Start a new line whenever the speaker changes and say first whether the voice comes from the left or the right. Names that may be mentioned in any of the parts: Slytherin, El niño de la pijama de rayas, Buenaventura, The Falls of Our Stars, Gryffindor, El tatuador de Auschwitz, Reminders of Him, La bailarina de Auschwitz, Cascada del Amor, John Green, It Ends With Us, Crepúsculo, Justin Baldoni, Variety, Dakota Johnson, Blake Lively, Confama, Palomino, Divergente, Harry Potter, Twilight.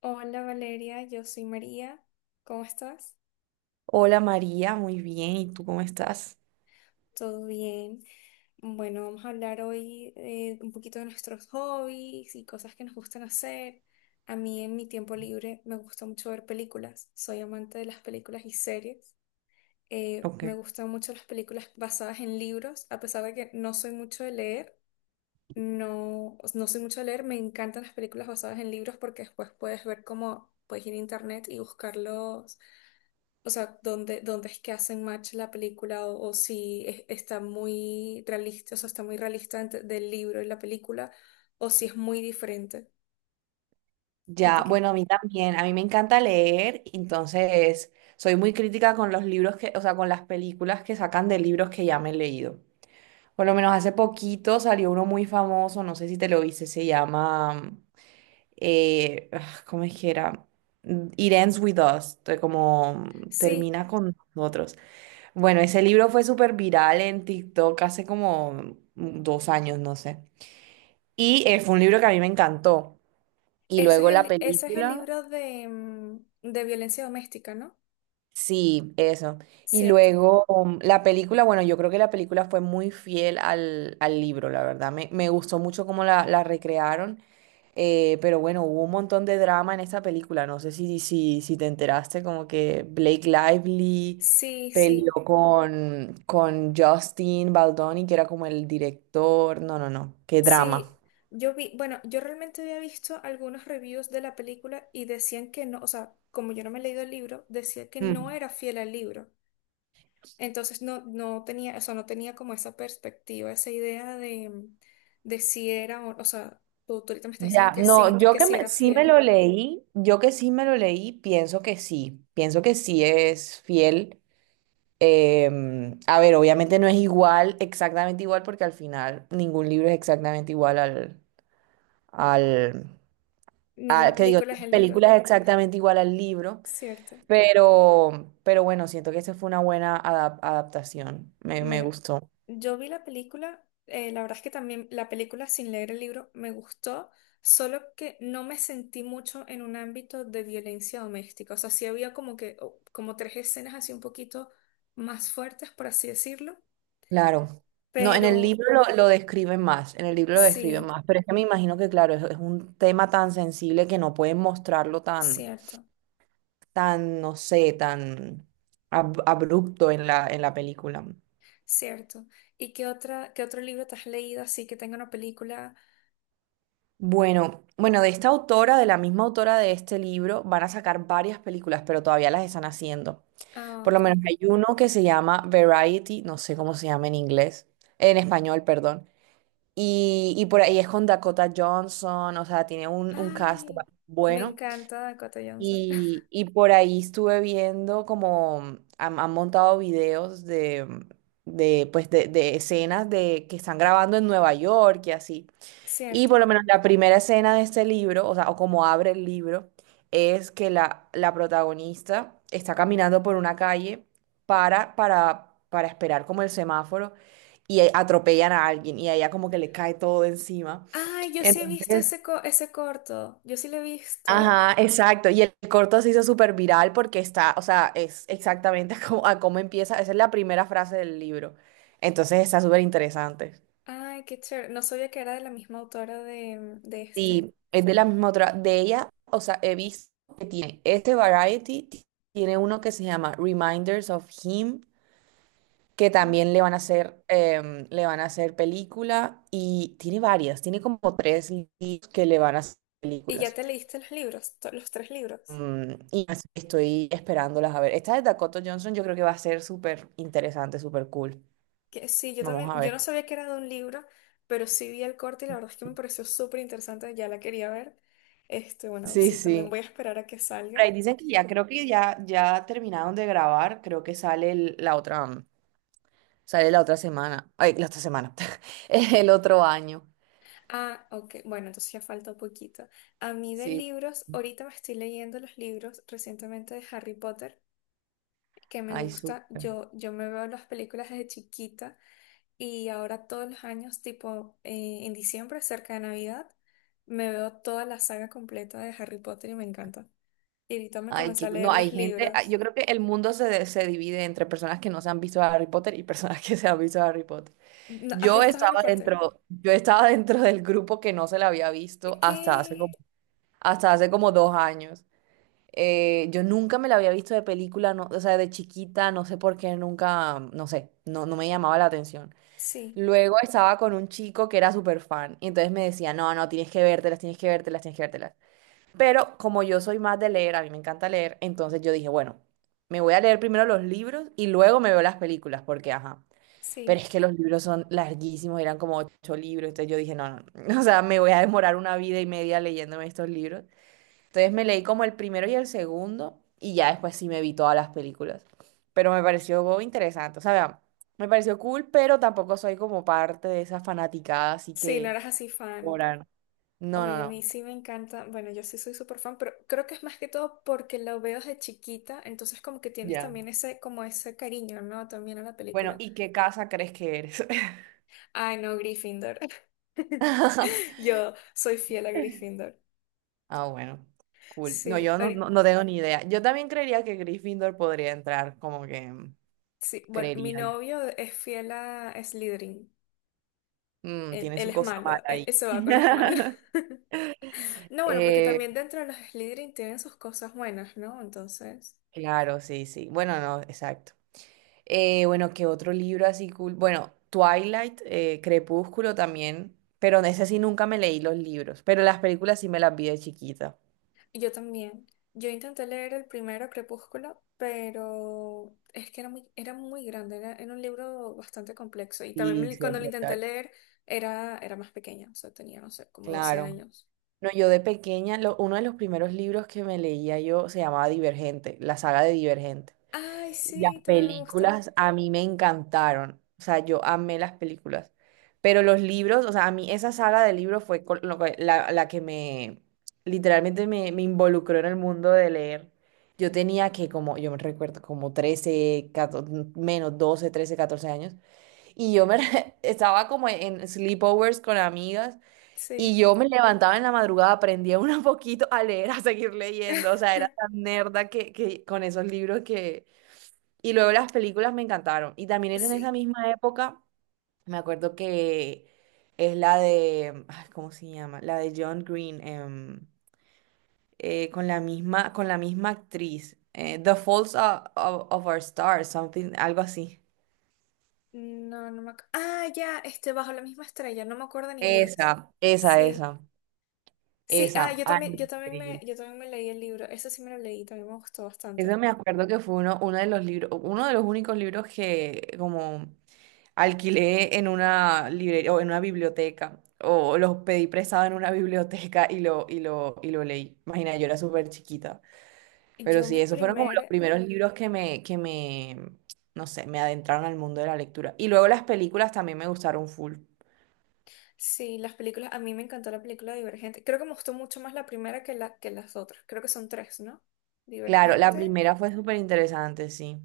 left: Hola Valeria, yo soy María. ¿Cómo estás?
right: Hola María, muy bien. ¿Y tú cómo estás?
left: ¿Todo bien? Bueno, vamos a hablar hoy un poquito de nuestros hobbies y cosas que nos gustan hacer. A mí en mi tiempo libre me gusta mucho ver películas. Soy amante de las películas y series.
right: Ok.
left: Me gustan mucho las películas basadas en libros, a pesar de que no soy mucho de leer. No, no soy mucho a leer, me encantan las películas basadas en libros porque después puedes ver cómo puedes ir a internet y buscarlos, o sea, dónde es que hacen match la película o si es- está muy realista, o sea, está muy realista del libro y la película o si es muy diferente. ¿A ti
right: Ya,
left: qué?
right: bueno, a mí también. A mí me encanta leer, entonces soy muy crítica con los libros que, o sea, con las películas que sacan de libros que ya me he leído. Por lo menos hace poquito salió uno muy famoso, no sé si te lo viste, se llama, ¿cómo es que era? It Ends With Us, como
left: Sí,
right: termina con nosotros. Bueno, ese libro fue súper viral en TikTok hace como dos años, no sé. Y fue un libro que a mí me encantó. Y luego la
left: ese es el
right: película,
left: libro de, de violencia doméstica, ¿no?
right: sí, eso. Y
left: Cierto.
right: luego la película, bueno, yo creo que la película fue muy fiel al libro, la verdad. Me gustó mucho cómo la recrearon. Pero bueno, hubo un montón de drama en esta película. No sé si te enteraste, como que Blake Lively
left: Sí, sí.
right: peleó con Justin Baldoni, que era como el director. No, no, no. Qué
left: Sí,
right: drama.
left: yo vi, bueno, yo realmente había visto algunos reviews de la película y decían que no, o sea, como yo no me he leído el libro, decía que no era fiel al libro. Entonces no, no tenía, eso no tenía como esa perspectiva, esa idea de si era, o sea, tú ahorita me estás diciendo
right: Ya,
left: que sí,
right: no,
left: que sí era
right: sí me
left: fiel.
right: lo leí, yo que sí me lo leí, pienso que sí es fiel. A ver, obviamente no es igual, exactamente igual, porque al final ningún libro es exactamente igual al, a-
left: Ninguna
right: que digo,
left: película es el libro,
right: película es exactamente igual al libro,
left: ¿cierto?
right: pero bueno, siento que esa fue una buena adaptación, me
left: Bueno,
right: gustó.
left: yo vi la película, la verdad es que también la película sin leer el libro me gustó, solo que no me sentí mucho en un ámbito de violencia doméstica. O sea, sí había como que, como tres escenas así un poquito más fuertes, por así decirlo,
right: Claro. No, en el
left: pero
right: libro lo describen más, en el libro lo describen
left: sí,
right: más, pero es que me imagino que, claro, es un tema tan sensible que no pueden mostrarlo tan,
left: cierto,
right: tan, no sé, tan abrupto en en la película.
left: cierto. ¿Y qué otra, qué otro libro te has leído así que tenga una película?
right: Bueno, bueno, de esta autora, de la misma autora de este libro, van a sacar varias películas, pero todavía las están haciendo.
left: Ah,
right: Por lo
left: ok.
right: menos hay uno que se llama Variety, no sé cómo se llama en inglés, en español, perdón. Y por ahí es con Dakota Johnson, o sea, tiene un cast
left: Ay, me
right: bueno.
left: encanta Dakota Johnson.
right: Y por ahí estuve viendo como han montado videos de, mm, de, pues de escenas de, que están grabando en Nueva York y así. Y por
left: Cierto.
right: lo menos la primera escena de este libro, o sea, o como abre el libro, es que la protagonista está caminando por una calle para esperar como el semáforo y atropellan a alguien y a ella como que le cae todo encima.
left: Ay, yo sí he visto
right: Entonces,
left: ese, ese corto. Yo sí lo he visto.
right: ajá, exacto. Y el corto se hizo súper viral porque está, o sea, es exactamente como, a cómo empieza. Esa es la primera frase del libro. Entonces está súper interesante.
left: Ay, qué chévere. No sabía que era de la misma autora de, de este.
right: Sí, es de la misma otra. De ella, o sea, he visto que tiene este variety, tiene uno que se llama Reminders of Him, que
left: Mm,
right: también le van a hacer, le van a hacer película y tiene varias, tiene como tres libros que le van a hacer
left: ¿y ya
right: películas.
left: te leíste los libros? Los tres libros.
right: Y así que estoy esperándolas a ver. Esta de Dakota Johnson yo creo que va a ser súper interesante, súper cool.
left: Que sí, yo también.
right: Vamos a
left: Yo no
right: ver.
left: sabía que era de un libro, pero sí vi el corto y la verdad es que me pareció súper interesante. Ya la quería ver. Este, bueno,
right: Sí,
left: sí, también
right: sí.
left: voy a esperar a que
right: Por
left: salga.
right: ahí dicen que ya creo que ya, ya terminaron de grabar, creo que sale la otra. Sale la otra semana. Ay, la otra semana. El otro año.
left: Ah, ok. Bueno, entonces ya falta un poquito. A mí de
right: Sí.
left: libros, ahorita me estoy leyendo los libros recientemente de Harry Potter. Que me
right: Ay,
left: gusta.
right: súper.
left: Yo me veo las películas desde chiquita y ahora todos los años, tipo en diciembre, cerca de Navidad, me veo toda la saga completa de Harry Potter y me encanta. Y ahorita me
right: Ay,
left: comencé
right: que,
left: a
right: no,
left: leer
right: hay
left: los
right: gente. Ay,
left: libros.
right: yo creo que el mundo se divide entre personas que no se han visto Harry Potter y personas que se han visto Harry Potter.
left: ¿Has visto Harry Potter?
right: Yo estaba dentro del grupo que no se la había visto
left: ¿Qué?
right: hasta hace como dos años. Yo nunca me la había visto de película, no, o sea, de chiquita, no sé por qué, nunca, no sé, no, no me llamaba la atención.
left: Sí,
right: Luego estaba con un chico que era súper fan y entonces me decía, no, no, tienes que vértelas, tienes que vértelas, tienes que vértelas. Pero como yo soy más de leer, a mí me encanta leer, entonces yo dije, bueno, me voy a leer primero los libros y luego me veo las películas, porque ajá. Pero
left: sí.
right: es que los libros son larguísimos, eran como ocho libros, entonces yo dije, no, no, no". O sea, me voy a demorar una vida y media leyéndome estos libros. Entonces me leí como el primero y el segundo y ya después sí me vi todas las películas. Pero me pareció interesante. O sea, vea, me pareció cool, pero tampoco soy como parte de esa fanaticada, así
left: Sí, no
right: que
left: eras así fan.
right: Coral, no, no,
left: Oye, a
right: no.
left: mí sí me encanta. Bueno, yo sí soy súper fan, pero creo que es más que todo porque lo veo desde chiquita, entonces como que tienes
right: Ya.
left: también ese, como ese cariño, ¿no? También a la
right: Bueno,
left: película.
right: ¿y qué casa crees que eres?
left: Ay, no, Gryffindor. Yo soy fiel a Gryffindor.
right: Ah, bueno, cool. No,
left: Sí,
right: yo no,
left: ahori-
right: no, no tengo ni idea. Yo también creería que Gryffindor podría entrar, como que
left: sí. Bueno, mi
right: creería yo.
left: novio es fiel a Slytherin.
right: Tiene
left: Él
right: su
left: es
right: cosa
left: malo,
right: mala ahí.
left: él se va con los malos. No, bueno, porque
right: Eh,
left: también dentro de los Slytherin tienen sus cosas buenas, ¿no? Entonces,
right: claro, sí, sí. Bueno, no, exacto. Bueno, ¿qué otro libro así cool? Bueno, Twilight, Crepúsculo también, pero en ese sí nunca me leí los libros, pero las películas sí me las vi de chiquita.
left: yo también. Yo intenté leer el primero Crepúsculo, pero es que era muy grande, era, era un libro bastante complejo. Y también
right: Sí, sí,
left: cuando
right: es
left: lo intenté
right: verdad.
left: leer era, era más pequeña, o sea, tenía, no sé, como 12
right: Claro.
left: años.
right: No, yo de pequeña, uno de los primeros libros que me leía yo se llamaba Divergente, la saga de Divergente.
left: Ay,
right: Y las
left: sí, también me gusta.
right: películas a mí me encantaron, o sea, yo amé las películas, pero los libros, o sea, a mí esa saga de libros fue col- lo que- la que me, literalmente me involucró en el mundo de leer. Yo tenía que, como, yo me recuerdo, como 13 14, menos 12 13 14 años, y yo estaba como en sleepovers con amigas, y
left: Sí.
right: yo me levantaba en la madrugada, aprendía un poquito a leer, a seguir leyendo, o sea, era tan nerda que con esos libros que y luego las películas me encantaron. Y también era en esa
left: Sí.
right: misma época, me acuerdo que es la de, ay, ¿cómo se llama? La de John Green, con la misma actriz. The Falls of, of Our Stars, something, algo así.
left: No, no me acuerdo. Ah, ya, este, bajo la misma estrella, no me acuerdo en inglés.
right: Esa, esa,
left: Sí.
right: esa,
left: Sí, ah,
right: esa.
left: yo
right: Ay,
left: también,
right: increíble.
left: yo también me leí el libro. Eso sí me lo leí, también me gustó bastante.
right: Eso me acuerdo que fue uno, uno de los libros, uno de los únicos libros que como alquilé en una librería o en una biblioteca o los pedí prestado en una biblioteca y y lo leí. Imagina, yo era súper chiquita. Pero
left: Yo
right: sí,
left: mi
right: esos fueron como los
left: primer,
right: primeros libros que me, no sé, me adentraron al mundo de la lectura. Y luego las películas también me gustaron full.
left: sí, las películas, a mí me encantó la película Divergente. Creo que me gustó mucho más la primera que la, que las otras. Creo que son tres, ¿no?
right: Claro, la
left: Divergente.
right: primera fue súper interesante, sí.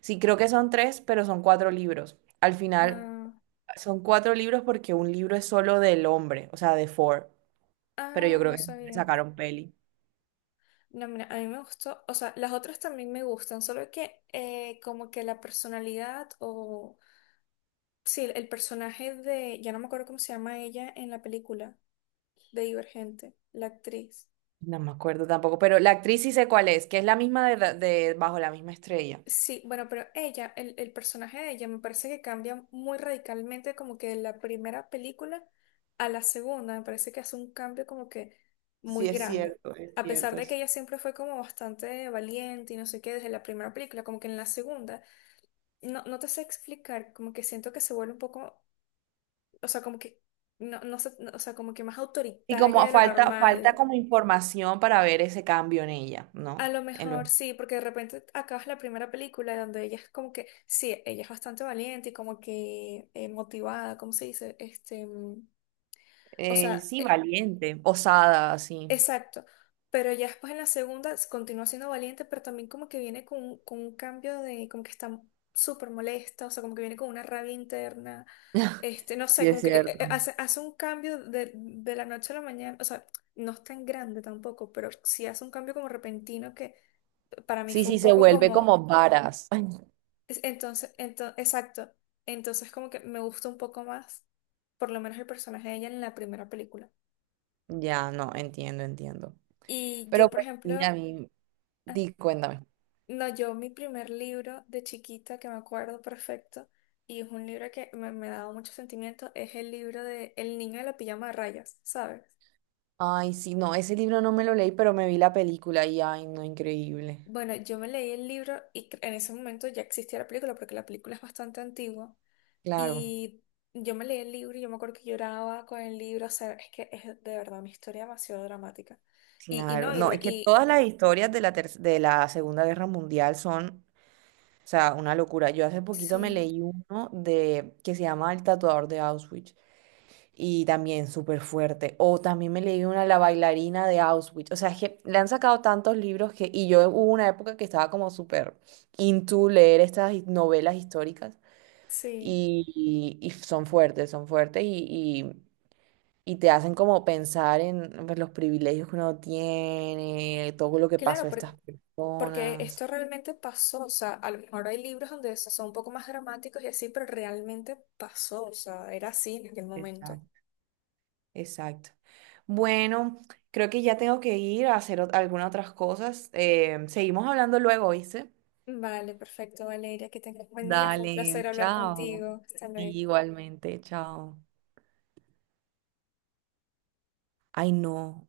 right: Sí, creo que son tres, pero son cuatro libros. Al final
left: Ah,
right: son cuatro libros porque un libro es solo del hombre, o sea, de Ford. Pero yo
left: ah,
right: creo
left: no
right: que le
left: sabía.
right: sacaron peli.
left: No, mira, a mí me gustó, o sea, las otras también me gustan, solo que como que la personalidad o, sí, el personaje de, ya no me acuerdo cómo se llama ella en la película, de Divergente, la actriz.
right: No me acuerdo tampoco, pero la actriz sí sé cuál es, que es la misma de, de Bajo la misma estrella.
left: Sí, bueno, pero ella, el personaje de ella me parece que cambia muy radicalmente como que de la primera película a la segunda, me parece que hace un cambio como que
right: Sí,
left: muy
right: es
left: grande.
right: cierto, es
left: A pesar
right: cierto,
left: de que
right: es.
left: ella siempre fue como bastante valiente y no sé qué desde la primera película, como que en la segunda. No, no te sé explicar, como que siento que se vuelve un poco, o sea, como que, no, no sé, no, o sea, como que más
right: Y como
left: autoritaria de
right: cierto,
left: lo
right: falta, falta
left: normal.
right: como información para ver ese cambio en ella,
left: A
right: ¿no?
left: lo mejor sí, porque de repente acabas la primera película donde ella es como que, sí, ella es bastante valiente y como que motivada, ¿cómo se dice? Este, o sea,
right: Sí, valiente, osada, así.
left: exacto, pero ya después en la segunda continúa siendo valiente, pero también como que viene con, con un cambio de, como que está súper molesta, o sea, como que viene con una rabia interna, este, no
right: Sí,
left: sé,
right: es
left: como que
right: cierto.
left: hace, hace un cambio de la noche a la mañana, o sea, no es tan grande tampoco, pero sí hace un cambio como repentino que para mí
right: Sí,
left: fue
right: sí,
left: un
right: se
left: poco
right: vuelve
left: como,
right: como varas.
left: entonces, exacto, entonces como que me gusta un poco más, por lo menos el personaje de ella en la primera película.
right: Ya, no, entiendo, entiendo.
left: Y
right: Pero
left: yo, por
right: pues sí,
left: ejemplo...
right: a mí, di, cuéntame.
left: No, yo mi primer libro de chiquita que me acuerdo perfecto y es un libro que me ha dado mucho sentimiento es el libro de El niño de la pijama de rayas, ¿sabes?
right: Ay, sí, no, ese libro no me lo leí, pero me vi la película y ay, no, increíble.
left: Bueno, yo me leí el libro y en ese momento ya existía la película porque la película es bastante antigua
right: Claro.
left: y yo me leí el libro y yo me acuerdo que lloraba con el libro, o sea, es que es de verdad una historia demasiado dramática. Y
right: Claro,
left: no, y,
right: no,
left: re-
right: es que
left: y
right: todas las historias de de la Segunda Guerra Mundial son, o sea, una locura. Yo hace poquito me
left: sí,
right: leí uno de que se llama El tatuador de Auschwitz y también súper fuerte. O también me leí una La bailarina de Auschwitz. O sea, es que le han sacado tantos libros que, y yo hubo una época que estaba como súper into leer estas novelas históricas
left: sí.
right: y son fuertes y te hacen como pensar en pues, los privilegios que uno tiene, todo lo que pasó
left: Claro,
right: a estas
left: porque
right: personas.
left: esto realmente pasó, o sea, a lo mejor hay libros donde son un poco más dramáticos y así, pero realmente pasó, o sea, era así en aquel momento.
right: Exacto, exacto. Bueno, creo que ya tengo que ir a hacer algunas otras cosas. Seguimos hablando luego, ¿oíste?
left: Vale, perfecto, Valeria, que tengas un buen día, fue un placer
right: Dale,
left: hablar
right: chao.
left: contigo. Hasta luego.
right: Igualmente, chao. Ay, no.